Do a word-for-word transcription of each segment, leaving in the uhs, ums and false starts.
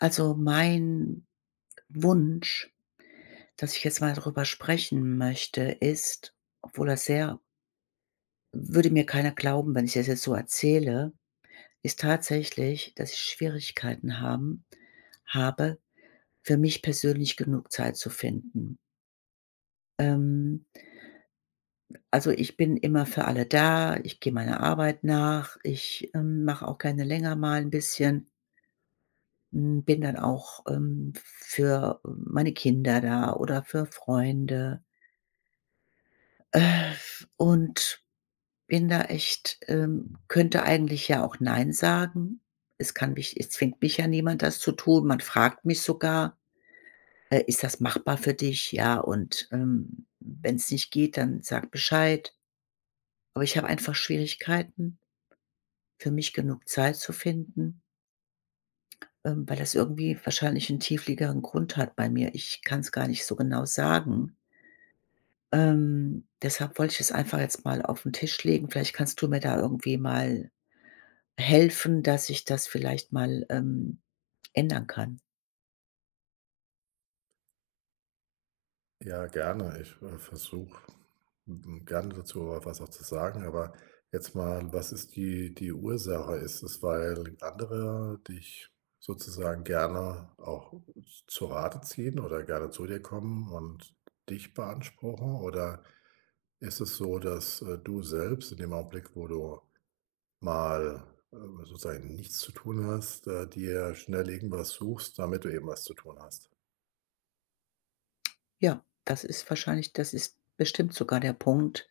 Also, mein Wunsch, dass ich jetzt mal darüber sprechen möchte, ist, obwohl das sehr würde mir keiner glauben, wenn ich das jetzt so erzähle, ist tatsächlich, dass ich Schwierigkeiten haben habe, für mich persönlich genug Zeit zu finden. Ähm, also, ich bin immer für alle da, ich gehe meiner Arbeit nach, ich, ähm, mache auch gerne länger mal ein bisschen, hm, bin dann auch, ähm, für meine Kinder da oder für Freunde. Äh, und bin da echt ähm, könnte eigentlich ja auch nein sagen. Es kann mich es zwingt mich ja niemand, das zu tun. Man fragt mich sogar: „Äh, ist das machbar für dich?“ Ja, und, ähm, wenn's nicht geht, dann sag Bescheid. Aber ich habe einfach Schwierigkeiten, für mich genug Zeit zu finden, ähm, weil das irgendwie wahrscheinlich 'n tiefliegeren Grund hat bei mir. Ich kann's gar nicht so genau sagen. Ähm, deshalb wollte ich es einfach jetzt mal auf'n Tisch legen. Vielleicht kannst du mir da irgendwie mal Helfen, dass ich das vielleicht mal, ähm, ändern kann. Ja, gerne. Ich, äh, versuche, hm, gerne dazu was auch zu sagen, aber jetzt mal, was ist die die Ursache? Ist es, weil andere dich sozusagen gerne auch zu Rate ziehen oder gerne zu dir kommen und dich beanspruchen? Oder ist es so, dass, äh, du selbst in dem Augenblick, wo du mal, äh, sozusagen nichts zu tun hast, äh, dir schnell irgendwas suchst, damit du eben was zu tun hast? Ja, das ist wahrscheinlich das ist bestimmt sogar der Punkt,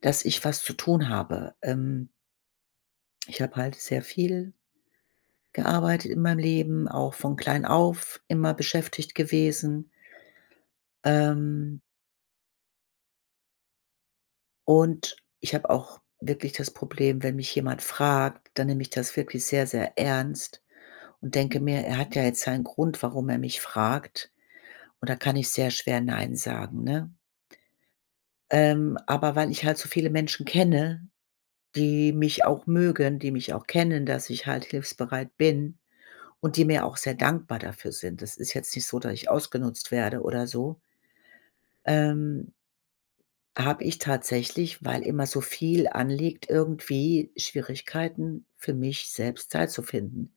dass ich was zu tun habe. Ähm, ich habe halt sehr viel gearbeitet in meinem Leben, auch von klein auf immer beschäftigt gewesen. Ähm, und ich habe auch wirklich das Problem, wenn mich jemand fragt, dann nehme ich das wirklich sehr, sehr ernst und denke mir: „Er hat ja jetzt seinen Grund, warum er mich fragt.“ Und da kann ich sehr schwer „Nein“ sagen, ne? Ähm, aber weil ich halt so viele Menschen kenne, die mich auch mögen, die mich auch kennen, dass ich halt hilfsbereit bin und die mir auch sehr dankbar dafür sind. Das ist jetzt nicht so, dass ich ausgenutzt werde oder so. Ähm, Habe ich tatsächlich, weil immer so viel anliegt, irgendwie Schwierigkeiten für mich selbst Zeit zu finden,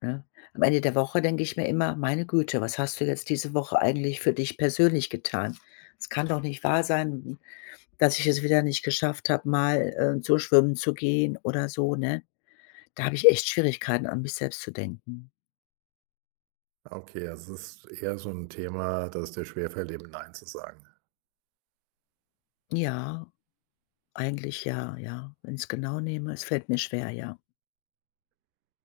ne? Am Ende der Woche denke ich mir immer: „Meine Güte, was hast du jetzt diese Woche eigentlich für dich persönlich getan? Es kann doch nicht wahr sein, dass ich es wieder nicht geschafft habe, mal, äh, so schwimmen zu gehen oder so, ne? Da habe ich echt Schwierigkeiten, an mich selbst zu denken. Okay, also es ist eher so ein Thema, dass es dir schwerfällt, eben „Nein“ zu sagen. Ja, eigentlich ja, ja. Wenn ich es genau nehme, es fällt mir schwer, ja.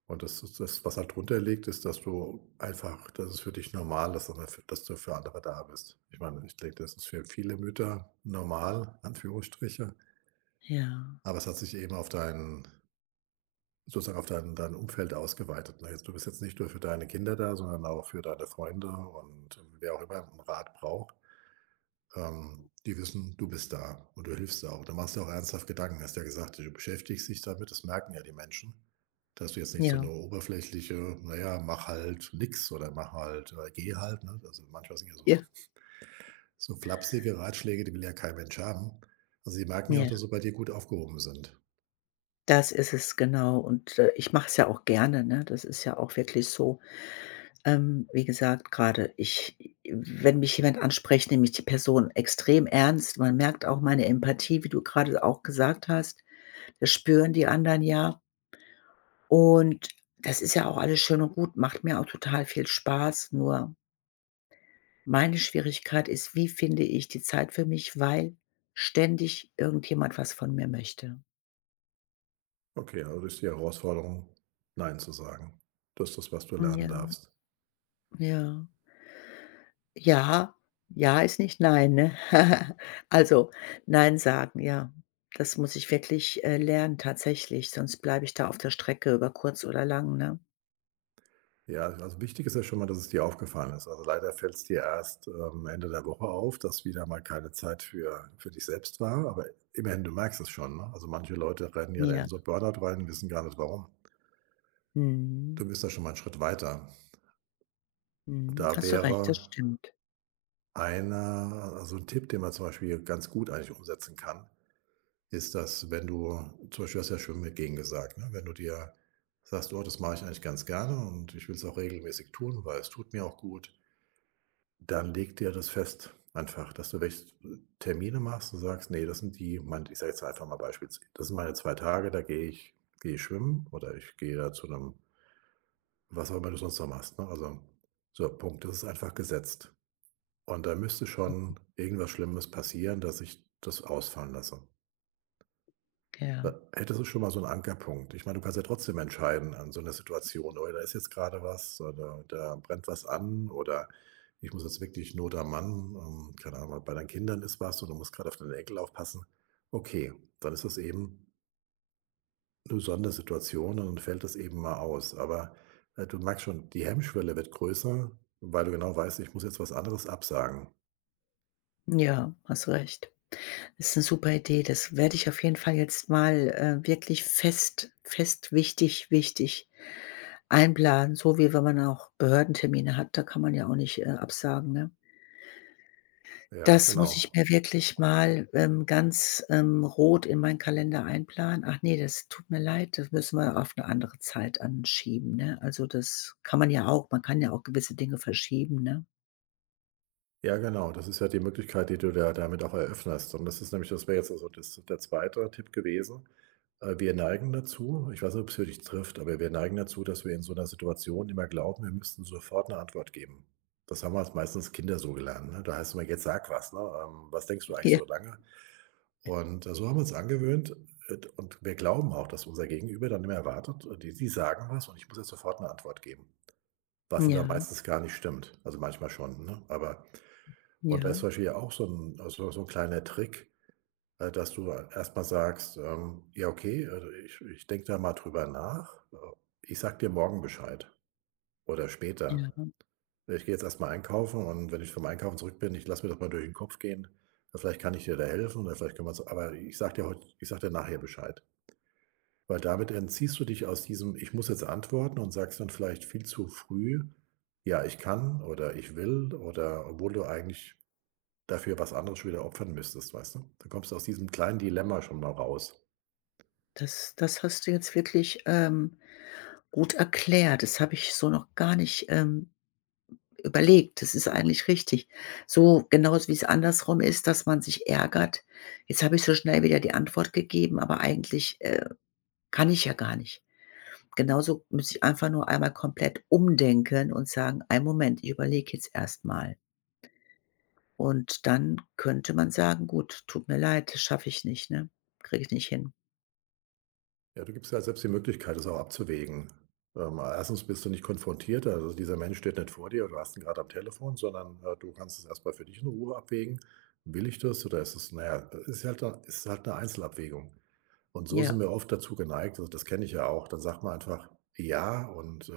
Und das ist das, was halt drunter liegt, ist, dass du einfach dass es für dich normal ist, aber für dass du für andere da bist. Ich meine, ich denke, das ist für viele Mütter normal, Anführungsstriche, Ja, aber es hat sich eben auf dein sozusagen auf dein dein Umfeld ausgeweitet, ne? Jetzt du bist jetzt nicht nur für deine Kinder da, sondern auch für deine Freunde und ähm, wer auch immer einen Rat braucht. Ähm, die wissen, du bist da und du hilfst da auch. Da machst du auch ernsthaft Gedanken. Hast ja gesagt, du beschäftigst dich damit, das merken ja die Menschen, dass du jetzt nicht so ja, eine oberflächliche, naja mach halt nix oder mach halt oder geh halt, ne? Also, manchmal sind ja ja, so so flapsige Ratschläge, die will ja kein Mensch haben. Also, sie merken ja auch, ja. dass sie bei dir gut aufgehoben sind. Das ist es, genau. Und, äh, ich mache es ja auch gerne, ne? Das ist ja auch wirklich so. Ähm, wie gesagt, gerade ich wenn mich jemand anspricht, nehme ich die Person extrem ernst. Man merkt auch meine Empathie, wie du gerade auch gesagt hast. Das spüren die anderen ja. Und das ist ja auch alles schön und gut, macht mir auch total viel Spaß, nur meine Schwierigkeit ist, wie finde ich die Zeit für mich, weil ständig irgendjemand was von mir möchte. Okay, also, ist die Herausforderung, nein zu sagen. Das ist das, was du Mhm. lernen Ja, darfst. ja. Ja, ja ist nicht nein, ne? Also, nein sagen, ja. Das muss ich wirklich, äh, lernen tatsächlich, sonst bleibe ich da auf der Strecke über kurz oder lang, ne? Ja, also wichtig ist ja schon mal, dass es dir aufgefallen ist. Also leider fällt es dir erst ähm, Ende der Woche auf, dass wieder mal keine Zeit für, für dich selbst war. Aber immerhin, du merkst es schon. Ne? Also manche Leute rennen ja dann Ja. in so Burnout rein, wissen gar nicht warum. Mhm. Du bist da schon mal einen Schritt weiter. Mhm. Da Hast du recht, das wäre stimmt. einer, also ein Tipp, den man zum Beispiel ganz gut eigentlich umsetzen kann, ist, dass wenn du, zum Beispiel hast du ja schon mit gegen gesagt, ne? Wenn du dir sagst, oh, das mache ich eigentlich ganz gerne und ich will es auch regelmäßig tun, weil es tut mir auch gut. Dann leg dir das fest einfach, dass du welche Termine machst und sagst: nee, das sind die mein“ ich sage jetzt einfach mal beispielsweise: „Das sind meine zwei Tage, da gehe ich gehe ich schwimmen oder ich gehe da zu 'nem“ was auch immer du sonst noch machst, ne? Also, so, Punkt. Das ist einfach gesetzt. Und da müsste schon irgendwas Schlimmes passieren, dass ich das ausfallen lasse. Ja. Da hättest du schon mal so einen Ankerpunkt. Ich meine, du kannst ja trotzdem entscheiden an so einer Situation: Oder da ist jetzt gerade was oder da brennt was an oder ich muss jetzt wirklich Not am Mann, ähm, keine Ahnung, bei deinen Kindern ist was und du musst gerade auf deine Enkel aufpassen.“ Okay, dann ist das eben 'ne Sondersituation und dann fällt das eben mal aus. Aber, äh, du merkst schon, die Hemmschwelle wird größer, weil du genau weißt: „Ich muss jetzt was anderes absagen.“ Ja, hast recht. Ist 'ne super Idee. Das werde ich auf jeden Fall jetzt mal, äh, wirklich fest fest wichtig wichtig einplanen, so wie wenn man auch Behördentermine hat. Da kann man ja auch nicht, äh, absagen, ne? Ja, Das muss ich genau. mir wirklich mal, ähm, ganz, ähm, rot in meinen Kalender einplanen. Ach ne, das tut mir leid, das müssen wir auf 'ne andere Zeit anschieben, ne? Also, das kann man ja auch man kann ja auch gewisse Dinge verschieben, ne? Ja, genau. Das ist ja die Möglichkeit, die du da damit auch eröffnest. Und das ist nämlich das wäre jetzt also das der zweite Tipp gewesen. Äh, wir neigen dazu ich weiß nicht, ob's für dich trifft, aber wir neigen dazu, dass wir in so einer Situation immer glauben, wir müssten sofort eine Antwort geben. Das haben wir als meistens Kinder so gelernt, ne? Da heißt es immer: „Jetzt sag was, ne? Ähm, was denkst du eigentlich Ja, so lange?“ Und, äh, so haben wir uns angewöhnt, äh, und wir glauben auch, dass unser Gegenüber dann immer erwartet, äh, die die sagen was und ich muss jetzt sofort eine Antwort geben, was aber ja, meistens gar nicht stimmt. Also, manchmal schon, ne? Aber und da ist ja, zum Beispiel ja auch so ein also, so ein kleiner Trick, äh, dass du erstmal sagst, ähm: „Ja, okay, also, ich ich denke da mal drüber nach. Äh, ich sag dir morgen Bescheid oder später. ja. Ich gehe jetzt erstmal einkaufen und wenn ich vom Einkaufen zurück bin, ich lasse mir das mal durch den Kopf gehen. Ja, vielleicht kann ich dir da helfen oder vielleicht können wir's aber ich sag dir heute, ich sag dir nachher Bescheid.“ Weil damit entziehst du dich aus diesem „Ich muss jetzt antworten“ und sagst dann vielleicht viel zu früh: „Ja, ich kann“ oder „Ich will“ oder obwohl du eigentlich dafür was anderes schon wieder opfern müsstest, weißt du? Dann kommst du aus diesem kleinen Dilemma schon mal raus. Das das hast du jetzt wirklich, ähm gut erklärt. Das habe ich so noch gar nicht, ähm, überlegt. Das ist eigentlich richtig. So genauso wie es andersrum ist, dass man sich ärgert: „Jetzt habe ich so schnell wieder die Antwort gegeben, aber eigentlich, äh, kann ich ja gar nicht.“ Genauso muss ich einfach nur einmal komplett umdenken und sagen: „Einen Moment, ich überlege jetzt erstmal. Und dann könnte man sagen: „Gut, tut mir leid, das schaffe ich nicht, ne? Kriege ich nicht hin.“ Ja, du gibst dir ja selbst die Möglichkeit, das auch abzuwägen. Ähm, erstens bist du nicht konfrontiert, also dieser Mensch steht nicht vor dir, du hast ihn gerade am Telefon, sondern, äh, du kannst es erst mal für dich in Ruhe abwägen. Will ich das oder ist es naja, ja, ist halt da ist halt 'ne Einzelabwägung. Und so sind Ja, wir oft dazu geneigt, also das kenne ich ja auch, dann sagt man einfach: „Ja“ und, äh,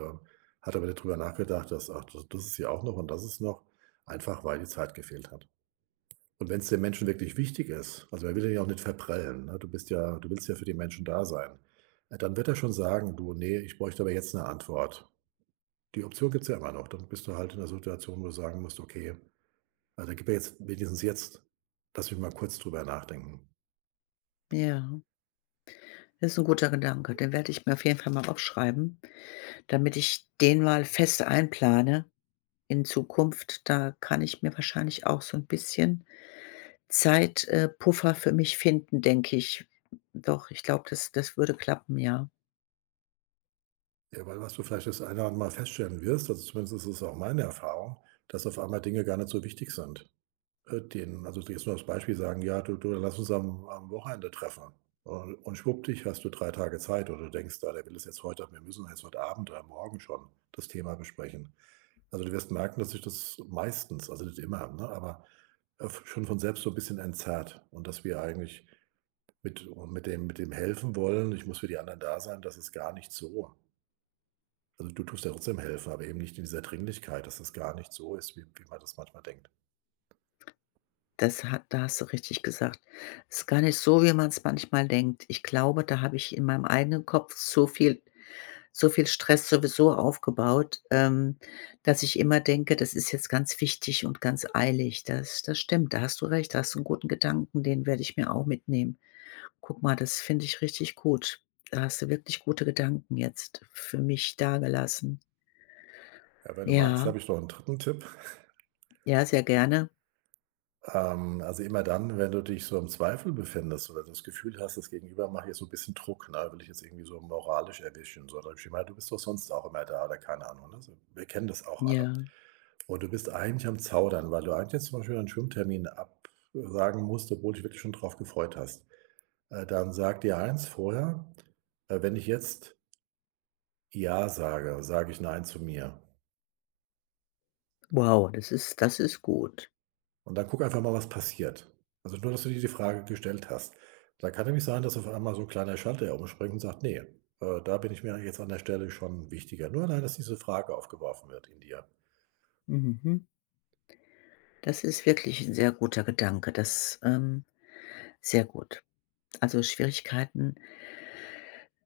hat aber nicht drüber nachgedacht, dass: „Ach, das das ist ja auch noch und das ist noch“, einfach weil die Zeit gefehlt hat. Und wenn es den Menschen wirklich wichtig ist, also, er will den ja auch nicht verprellen, ne? Du bist ja du willst ja für die Menschen da sein. Äh, dann wird er schon sagen: „Du, nee, ich bräuchte aber jetzt eine Antwort.“ Die Option gibt's ja immer noch. Dann bist du halt in der Situation, wo du sagen musst: „Okay, also, gib mir jetzt wenigstens jetzt lass mich mal kurz drüber nachdenken.“ ja. Das ist ein guter Gedanke. Den werde ich mir auf jeden Fall mal aufschreiben. Damit ich den mal fest einplane in Zukunft, da kann ich mir wahrscheinlich auch so 'n bisschen Zeit äh, Puffer für mich finden, denke ich. Doch, ich glaube, das das würde klappen, ja. Ja, weil was du vielleicht das eine oder andere Mal feststellen wirst, also, zumindest ist es auch meine Erfahrung, dass auf einmal Dinge gar nicht so wichtig sind. Äh, den also jetzt nur als Beispiel sagen: „Ja, du du, lass uns am am Wochenende treffen.“ Und und schwuppdiwupp hast du drei Tage Zeit oder du denkst: „Ah, der will es jetzt heute wir müssen jetzt heute Abend oder morgen schon das Thema besprechen.“ Also, du wirst merken, dass sich das meistens, also nicht immer, ne, aber, äh, schon von selbst so ein bisschen entzerrt und dass wir eigentlich mit und mit dem mit dem Helfen-wollen, ich muss für die anderen da sein, das ist gar nicht so. Also, du tust ja trotzdem helfen, aber eben nicht in dieser Dringlichkeit, dass das gar nicht so ist, wie wie man das manchmal denkt. Das hat da hast du richtig gesagt. Ist gar nicht so, wie man's manchmal denkt. Ich glaube, da habe ich in meinem eigenen Kopf so viel so viel Stress sowieso aufgebaut, ähm, dass ich immer denke, das ist jetzt ganz wichtig und ganz eilig. Das das stimmt, da hast du recht, da hast du 'n guten Gedanken, den werde ich mir auch mitnehmen. Guck mal, das finde ich richtig gut. Da hast du wirklich gute Gedanken jetzt für mich dagelassen. Ja, wenn du magst, Ja, habe ich noch einen dritten Tipp. ja, sehr gerne. Ähm, also immer dann, wenn du dich so im Zweifel befindest oder das Gefühl hast, das Gegenüber macht jetzt so ein bisschen Druck, ne, will ich jetzt irgendwie so moralisch erwischen, so nach dem Schema: „Du bist doch sonst auch immer da“ oder keine Ahnung, ne? So, wir kennen das auch alle. Ja. Und du bist eigentlich am Zaudern, weil du eigentlich jetzt zum Beispiel einen Schwimmtermin absagen musst, obwohl du dich wirklich schon drauf gefreut hast. Äh, dann sag dir eins vorher, äh: „Wenn ich jetzt ja sage, sage ich nein zu mir.“ Wow, das ist das ist gut. Und dann guck einfach mal, was passiert. Also nur, dass du dir die Frage gestellt hast. Da kann nämlich sein, dass auf einmal so 'n kleiner Schalter umspringt und sagt: „Ne, äh, da bin ich mir jetzt an der Stelle schon wichtiger.“ Nur allein, dass diese Frage aufgeworfen wird in dir. Mhm. Das ist wirklich ein sehr guter Gedanke. Das, ähm sehr gut. Also, Schwierigkeiten,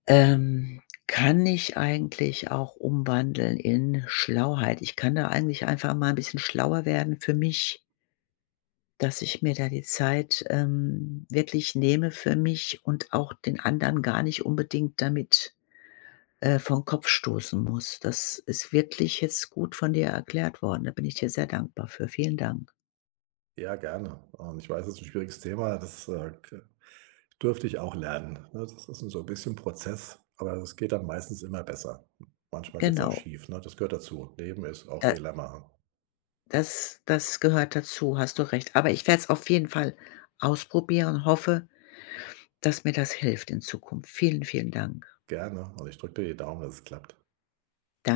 ähm, kann ich eigentlich auch umwandeln in Schlauheit. Ich kann da eigentlich einfach mal ein bisschen schlauer werden für mich. Dass ich mir da die Zeit, ähm, wirklich nehme für mich und auch den anderen gar nicht unbedingt damit, äh, vor Kopf stoßen muss. Das ist wirklich jetzt gut von dir erklärt worden. Da bin ich dir sehr dankbar für. Vielen Dank. Ja, gerne. Und ich weiß, es ist ein schwieriges Thema. Das, äh, k durfte ich auch lernen, ne? Das ist 'n so ein bisschen Prozess, aber es geht dann meistens immer besser. Manchmal geht es auch Genau, schief, ne? Das gehört dazu. Leben ist auch da Fehler machen. das das gehört dazu, hast du recht. Aber ich werde es auf jeden Fall ausprobieren und hoffe, dass mir das hilft in Zukunft. Vielen, vielen Dank. Gerne und ich drücke dir die Daumen, dass es klappt. Da